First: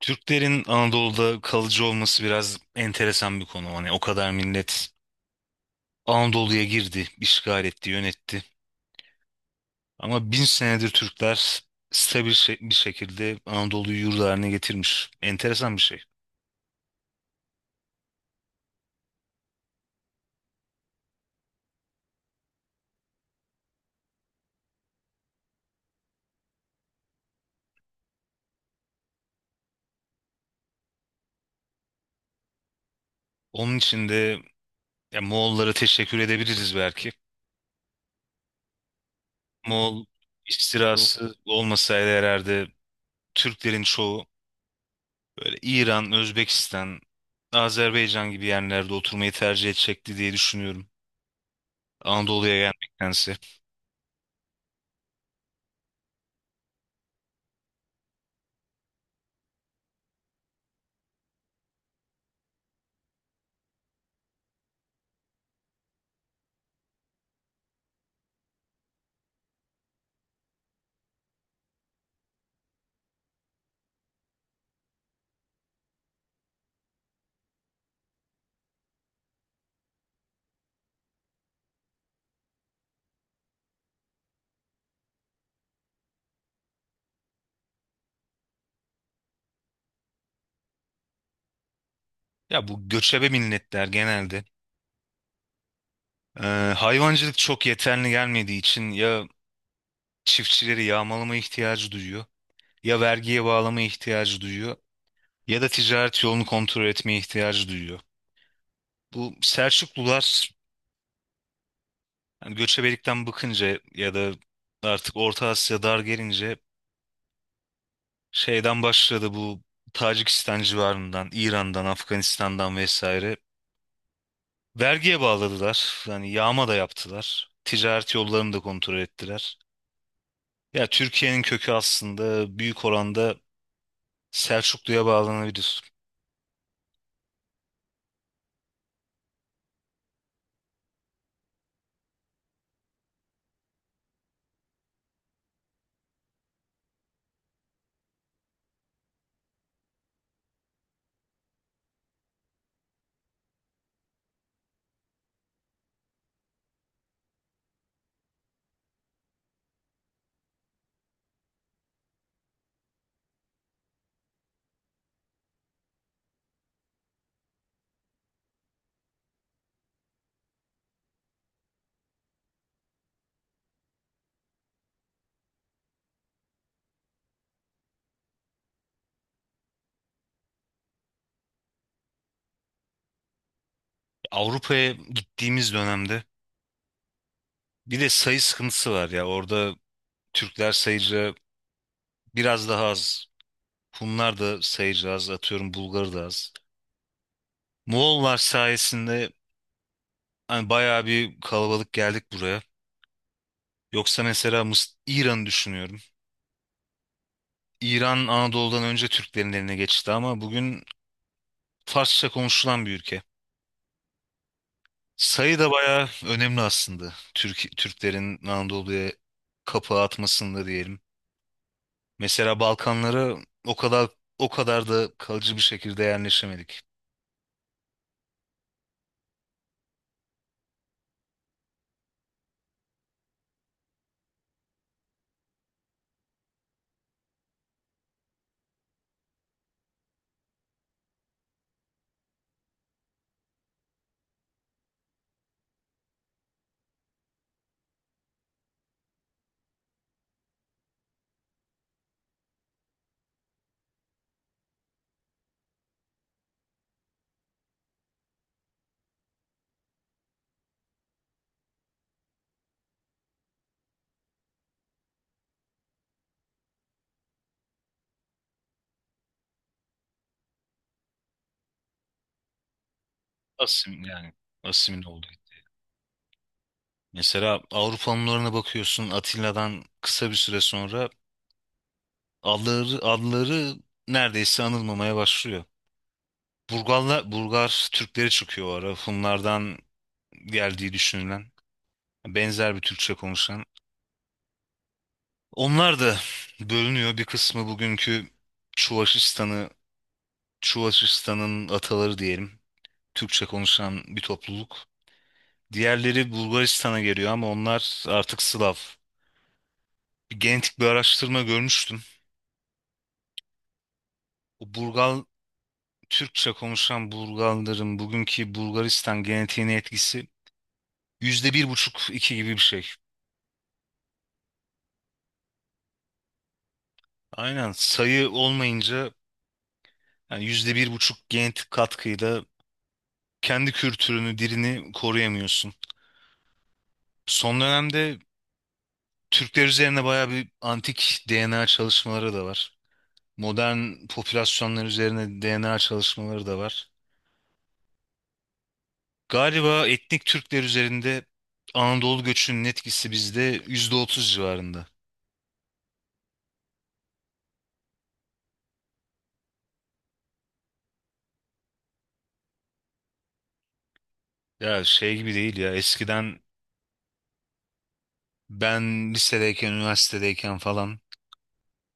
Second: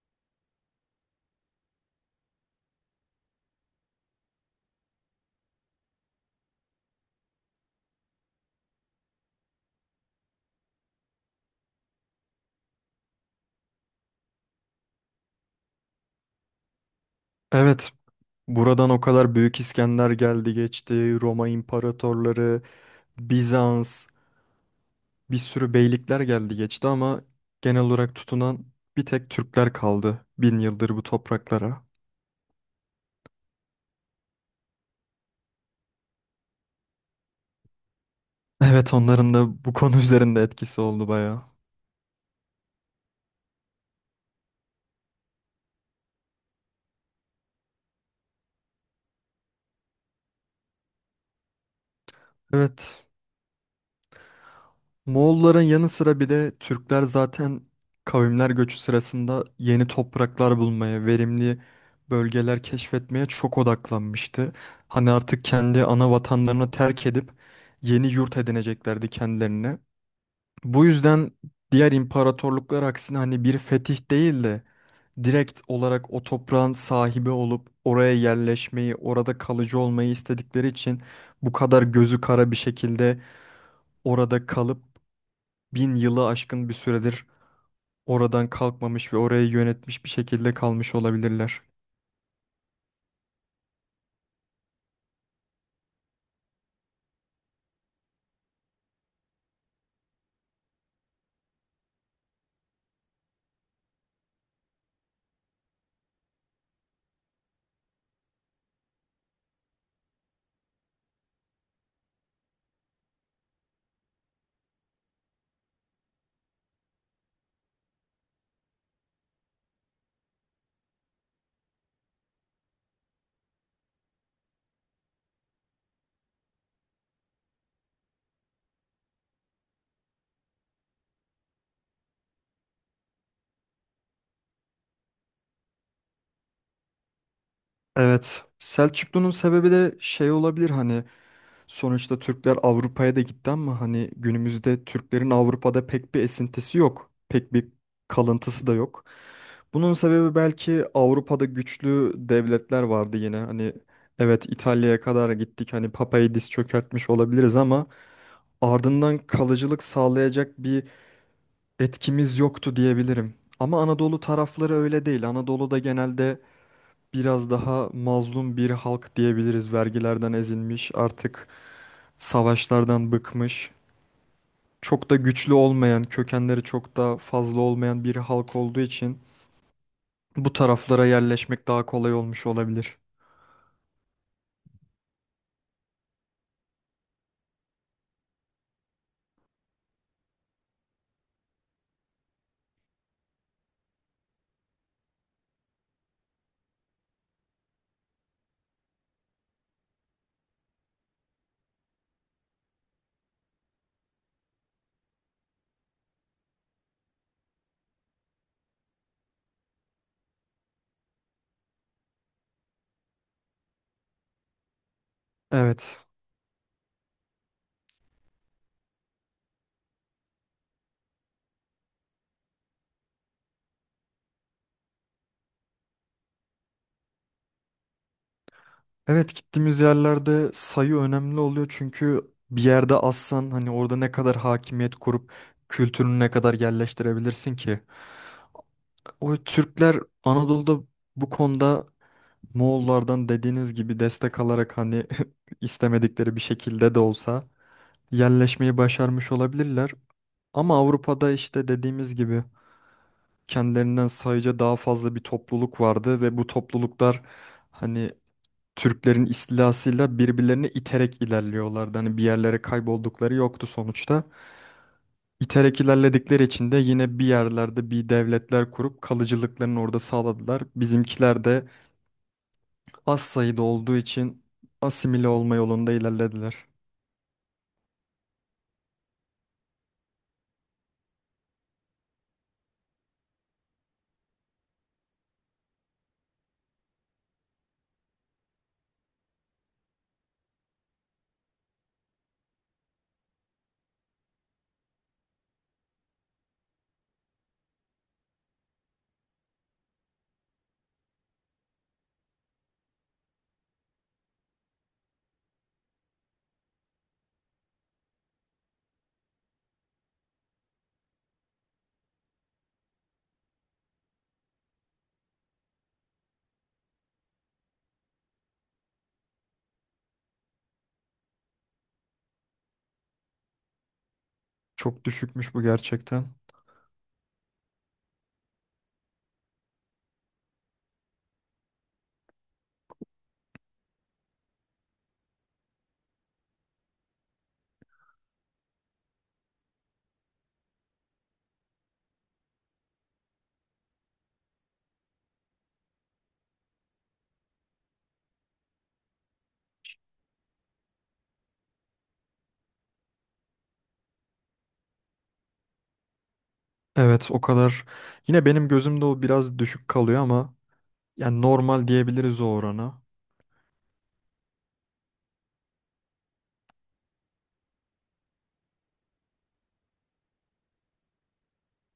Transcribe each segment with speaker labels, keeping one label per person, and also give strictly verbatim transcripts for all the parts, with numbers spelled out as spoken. Speaker 1: Türklerin Anadolu'da kalıcı olması biraz enteresan bir konu. Hani o kadar millet Anadolu'ya girdi, işgal etti, yönetti. Ama bin senedir Türkler stabil şe- bir şekilde Anadolu'yu yurdu haline getirmiş. Enteresan bir şey.
Speaker 2: Evet, buradan o kadar Büyük İskender geldi geçti, Roma imparatorları, Bizans, bir sürü beylikler geldi geçti ama genel olarak tutunan bir tek Türkler kaldı bin yıldır bu topraklara.
Speaker 1: Onun için de ya, Moğollara teşekkür edebiliriz belki.
Speaker 2: Evet, onların da bu konu
Speaker 1: Moğol
Speaker 2: üzerinde etkisi oldu
Speaker 1: istilası
Speaker 2: bayağı.
Speaker 1: olmasaydı herhalde Türklerin çoğu böyle İran, Özbekistan, Azerbaycan gibi yerlerde oturmayı tercih edecekti diye düşünüyorum. Anadolu'ya
Speaker 2: Evet,
Speaker 1: gelmektense.
Speaker 2: Moğolların yanı sıra bir de Türkler zaten kavimler göçü sırasında yeni topraklar bulmaya, verimli bölgeler keşfetmeye çok odaklanmıştı. Hani artık kendi ana vatanlarını terk edip yeni yurt edineceklerdi kendilerine. Bu yüzden diğer imparatorluklar aksine hani bir fetih değil de direkt olarak o toprağın sahibi olup oraya yerleşmeyi, orada kalıcı olmayı istedikleri için bu kadar gözü kara bir şekilde orada kalıp bin yılı aşkın bir süredir oradan kalkmamış ve orayı yönetmiş bir şekilde kalmış olabilirler.
Speaker 1: Ya bu göçebe milletler genelde e, hayvancılık çok yeterli gelmediği için ya çiftçileri yağmalama ihtiyacı duyuyor, ya vergiye bağlama ihtiyacı duyuyor, ya da ticaret yolunu kontrol etmeye ihtiyacı duyuyor. Bu Selçuklular yani göçebelikten bıkınca ya da artık Orta Asya dar gelince şeyden başladı bu Tacikistan civarından, İran'dan, Afganistan'dan vesaire vergiye bağladılar. Yani yağma da yaptılar. Ticaret yollarını da kontrol ettiler. Ya Türkiye'nin kökü aslında büyük oranda Selçuklu'ya bağlanabilir.
Speaker 2: Evet, Selçuklu'nun sebebi de şey olabilir hani sonuçta Türkler Avrupa'ya da gitti ama hani günümüzde Türklerin Avrupa'da pek bir esintisi yok. Pek bir kalıntısı da yok. Bunun sebebi belki Avrupa'da güçlü devletler vardı yine. Hani evet İtalya'ya kadar gittik. Hani Papa'yı diz çökertmiş olabiliriz ama ardından kalıcılık sağlayacak bir etkimiz yoktu diyebilirim. Ama Anadolu tarafları öyle değil. Anadolu'da genelde biraz daha mazlum bir halk diyebiliriz. Vergilerden ezilmiş, artık savaşlardan bıkmış. Çok da güçlü olmayan, kökenleri çok da fazla olmayan bir halk olduğu için bu taraflara yerleşmek daha kolay olmuş olabilir.
Speaker 1: Avrupa'ya gittiğimiz dönemde bir de sayı sıkıntısı var ya orada Türkler sayıca biraz daha az. Hunlar da sayıca az atıyorum, Bulgar da az. Moğollar sayesinde hani bayağı bir kalabalık geldik buraya. Yoksa mesela Mıs İran'ı düşünüyorum. İran Anadolu'dan önce Türklerin eline geçti ama bugün Farsça konuşulan bir ülke. Sayı da
Speaker 2: Evet.
Speaker 1: bayağı önemli aslında. Türk Türklerin Anadolu'ya kapağı atmasında diyelim. Mesela Balkanlara o kadar o kadar da kalıcı bir şekilde yerleşemedik.
Speaker 2: Evet, gittiğimiz yerlerde sayı önemli oluyor çünkü bir yerde azsan hani orada ne kadar hakimiyet kurup kültürünü ne kadar yerleştirebilirsin ki? O Türkler Anadolu'da bu konuda Moğollardan dediğiniz gibi destek alarak hani istemedikleri bir şekilde de olsa yerleşmeyi başarmış olabilirler. Ama Avrupa'da işte dediğimiz gibi kendilerinden sayıca daha fazla bir topluluk vardı ve bu topluluklar hani Türklerin istilasıyla birbirlerini iterek ilerliyorlardı. Hani bir yerlere kayboldukları yoktu sonuçta. İterek ilerledikleri için de yine bir yerlerde bir devletler kurup kalıcılıklarını orada sağladılar. Bizimkiler de az sayıda olduğu
Speaker 1: Asim yani
Speaker 2: için
Speaker 1: asimile oldu.
Speaker 2: asimile olma yolunda ilerlediler.
Speaker 1: Mesela Avrupa Hunlarına bakıyorsun, Atilla'dan kısa bir süre sonra adları adları neredeyse anılmamaya başlıyor. Burgarlar Burgar Türkleri çıkıyor o ara. Hunlardan geldiği düşünülen, benzer bir Türkçe konuşan. Onlar da bölünüyor. Bir kısmı bugünkü Çuvaşistan'ı, Çuvaşistan'ın ataları diyelim. Türkçe konuşan bir topluluk. Diğerleri Bulgaristan'a geliyor ama onlar artık Slav. Bir genetik bir araştırma görmüştüm. O Burgal, Türkçe konuşan Burgalların bugünkü Bulgaristan genetiğine etkisi yüzde bir buçuk, iki gibi bir şey.
Speaker 2: Çok düşükmüş bu gerçekten.
Speaker 1: Aynen, sayı olmayınca, yani yüzde bir buçuk genetik katkıyla kendi kültürünü, dilini koruyamıyorsun. Son dönemde Türkler üzerine bayağı bir antik D N A çalışmaları da var. Modern popülasyonlar üzerine D N A çalışmaları da var. Galiba etnik Türkler üzerinde Anadolu göçünün etkisi bizde yüzde otuz civarında.
Speaker 2: Evet, o kadar. Yine benim gözümde o biraz düşük kalıyor ama yani normal diyebiliriz o orana.
Speaker 1: Ya şey gibi değil ya, eskiden ben lisedeyken, üniversitedeyken falan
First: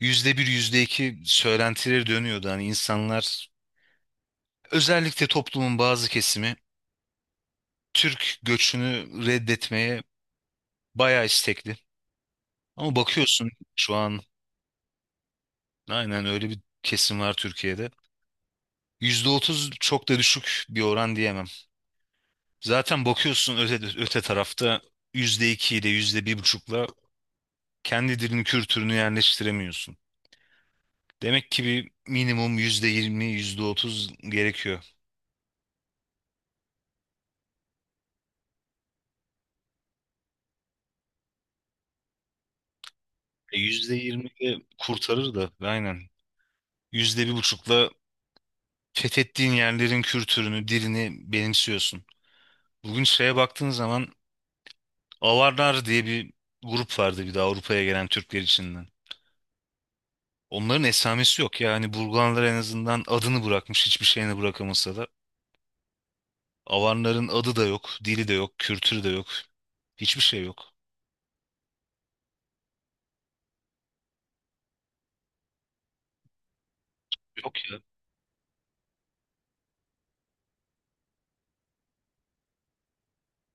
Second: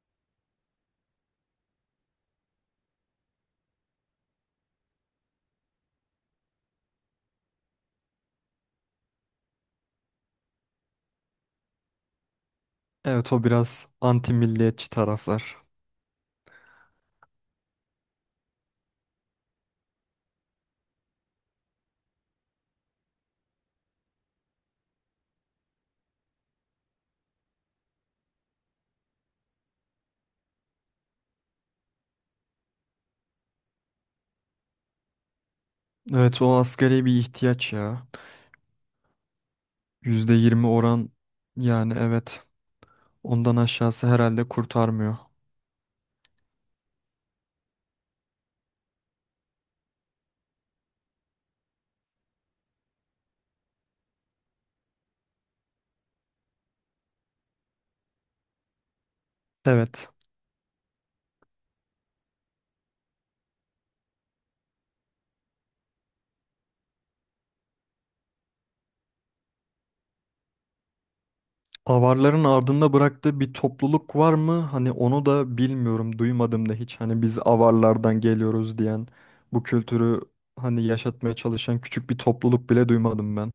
Speaker 1: yüzde bir, yüzde iki söylentileri dönüyordu. Hani insanlar, özellikle toplumun bazı kesimi, Türk göçünü reddetmeye bayağı istekli. Ama
Speaker 2: Evet, o
Speaker 1: bakıyorsun
Speaker 2: biraz
Speaker 1: şu an.
Speaker 2: anti milliyetçi taraflar.
Speaker 1: Aynen öyle bir kesim var Türkiye'de. Yüzde otuz çok da düşük bir oran diyemem. Zaten bakıyorsun öte, öte tarafta yüzde iki ile yüzde bir buçukla kendi dilini, kültürünü yerleştiremiyorsun. Demek ki bir minimum yüzde yirmi, yüzde otuz gerekiyor.
Speaker 2: Evet, o asgari bir ihtiyaç ya. Yüzde yirmi oran, yani evet, ondan
Speaker 1: E yüzde
Speaker 2: aşağısı
Speaker 1: yirmi
Speaker 2: herhalde
Speaker 1: de
Speaker 2: kurtarmıyor.
Speaker 1: kurtarır da aynen. Yüzde bir buçukla fethettiğin yerlerin kültürünü, dilini benimsiyorsun. Bugün şeye baktığın zaman, Avarlar diye bir grup vardı bir de, Avrupa'ya gelen Türkler için.
Speaker 2: Evet.
Speaker 1: Onların esamesi yok yani. Burgulanlar en azından adını bırakmış, hiçbir şeyini bırakamasa da. Avarların adı da yok, dili de yok, kültürü de yok. Hiçbir şey yok.
Speaker 2: Avarların ardında bıraktığı bir topluluk var mı? Hani onu da bilmiyorum, duymadım da hiç. Hani biz
Speaker 1: Yok ya.
Speaker 2: avarlardan geliyoruz diyen, bu kültürü hani yaşatmaya çalışan küçük bir topluluk bile duymadım ben.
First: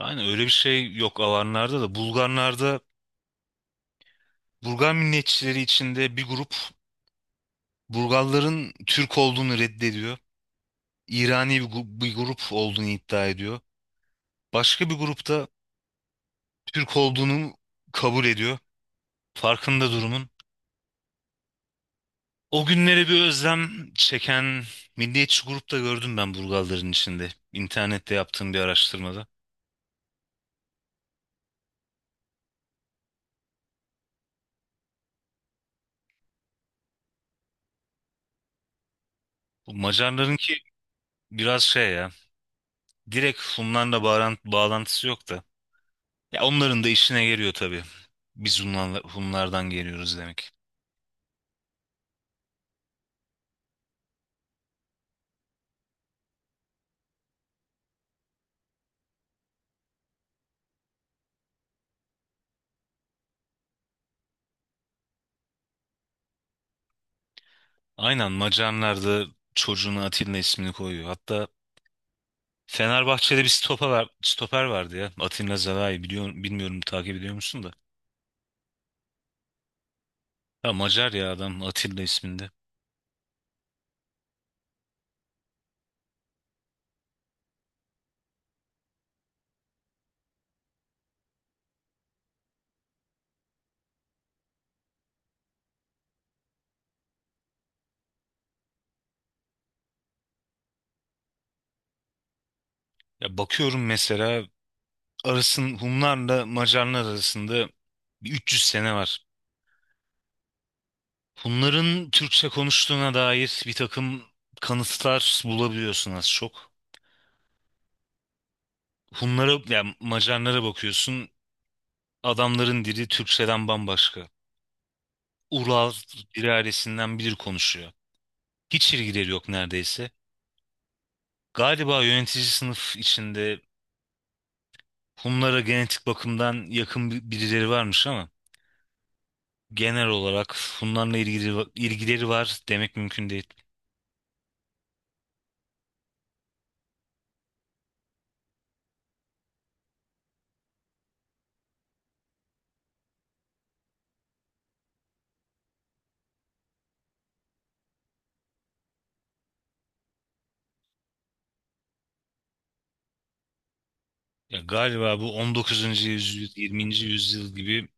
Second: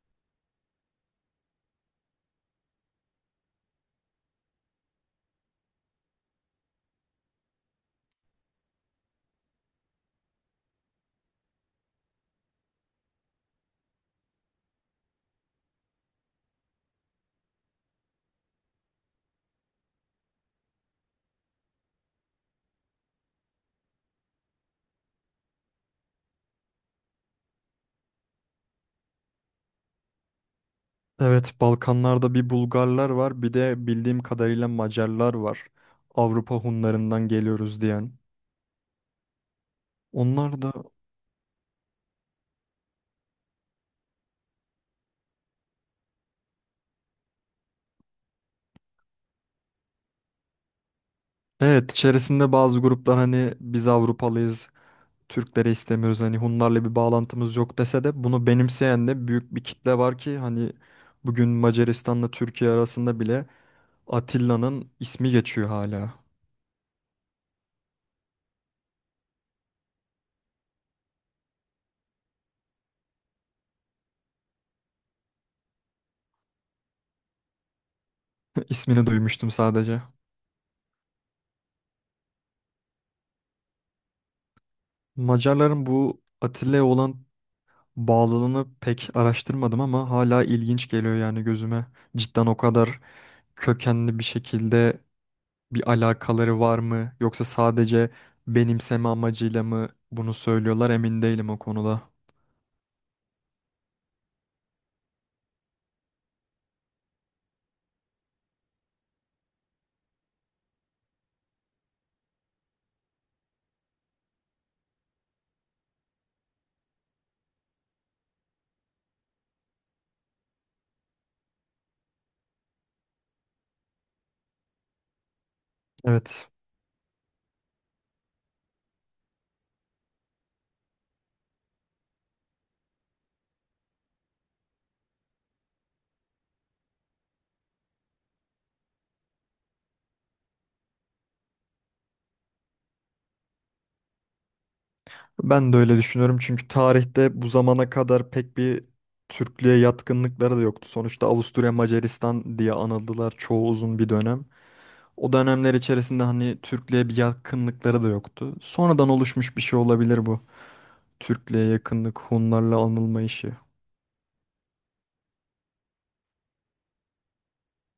Speaker 1: Aynen öyle bir şey yok Avarlarda da. Bulgarlarda, Bulgar milliyetçileri içinde bir grup Bulgarların Türk olduğunu reddediyor. İrani bir, gu- bir grup olduğunu iddia ediyor. Başka bir grupta Türk olduğunu kabul ediyor. Farkında durumun. O günlere bir özlem çeken milliyetçi grupta gördüm ben, Burgalların içinde. İnternette yaptığım bir araştırmada.
Speaker 2: Evet, Balkanlarda bir Bulgarlar var, bir de bildiğim kadarıyla Macarlar var. Avrupa Hunlarından geliyoruz diyen.
Speaker 1: Bu Macarların ki
Speaker 2: Onlar da
Speaker 1: biraz şey ya. Direkt Hunlarla bağran- bağlantısı yok da. Ya onların da işine geliyor tabii. Biz Hunlarla, Hunlardan geliyoruz demek.
Speaker 2: evet içerisinde bazı gruplar hani biz Avrupalıyız, Türkleri istemiyoruz, hani Hunlarla bir bağlantımız yok dese de bunu benimseyen de büyük bir kitle var ki hani bugün Macaristan'la Türkiye arasında bile Atilla'nın ismi geçiyor hala.
Speaker 1: Aynen, Macarlar da çocuğuna Atilla ismini koyuyor. Hatta Fenerbahçe'de bir stoper, var- stoper vardı ya. Atilla Zalai, biliyor, bilmiyorum takip ediyor musun da.
Speaker 2: İsmini duymuştum sadece.
Speaker 1: Ya Macar ya adam, Atilla isminde.
Speaker 2: Macarların bu Atilla'ya olan bağlılığını pek araştırmadım ama hala ilginç geliyor yani gözüme. Cidden o kadar kökenli bir şekilde bir alakaları var mı yoksa sadece benimseme amacıyla mı bunu söylüyorlar, emin değilim o konuda.
Speaker 1: Ya bakıyorum mesela, arasın Hunlarla Macarlar arasında bir üç yüz sene var. Hunların Türkçe konuştuğuna dair bir takım kanıtlar bulabiliyorsun az çok. Hunlara, yani Macarlara bakıyorsun, adamların dili Türkçeden bambaşka. Ural bir
Speaker 2: Evet.
Speaker 1: ailesinden biri konuşuyor. Hiç ilgileri yok neredeyse. Galiba yönetici sınıf içinde Hunlara genetik bakımdan yakın bir- birileri varmış ama genel olarak Hunlarla ilgili, ilgileri var demek mümkün değil.
Speaker 2: Ben de öyle düşünüyorum çünkü tarihte bu zamana kadar pek bir Türklüğe yatkınlıkları da yoktu. Sonuçta Avusturya Macaristan diye anıldılar çoğu uzun bir dönem. O dönemler içerisinde hani Türklüğe bir yakınlıkları da yoktu. Sonradan oluşmuş bir şey olabilir bu. Türklüğe yakınlık, Hunlarla anılma işi.
Speaker 1: Ya galiba bu on dokuzuncu yüzyıl, yirminci yüzyıl gibi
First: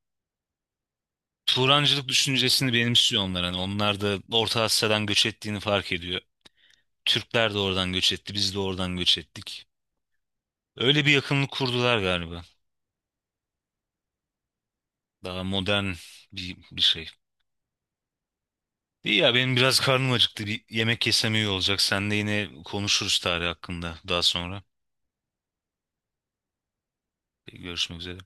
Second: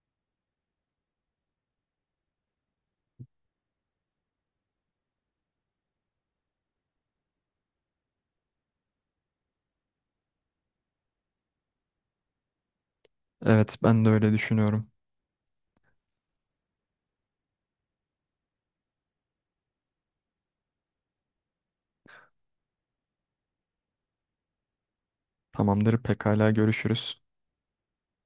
Speaker 1: Turancılık düşüncesini benimsiyor onlar. Hani onlar da Orta Asya'dan göç ettiğini fark ediyor. Türkler de oradan göç etti, biz de oradan göç ettik. Öyle bir yakınlık kurdular galiba.
Speaker 2: Evet, ben de öyle düşünüyorum.
Speaker 1: Daha modern bir, bir şey. İyi ya, benim biraz karnım acıktı. Bir yemek yesem iyi olacak. Sen de, yine konuşuruz tarih hakkında daha sonra.
Speaker 2: Tamamdır, pekala görüşürüz.
Speaker 1: Görüşmek üzere.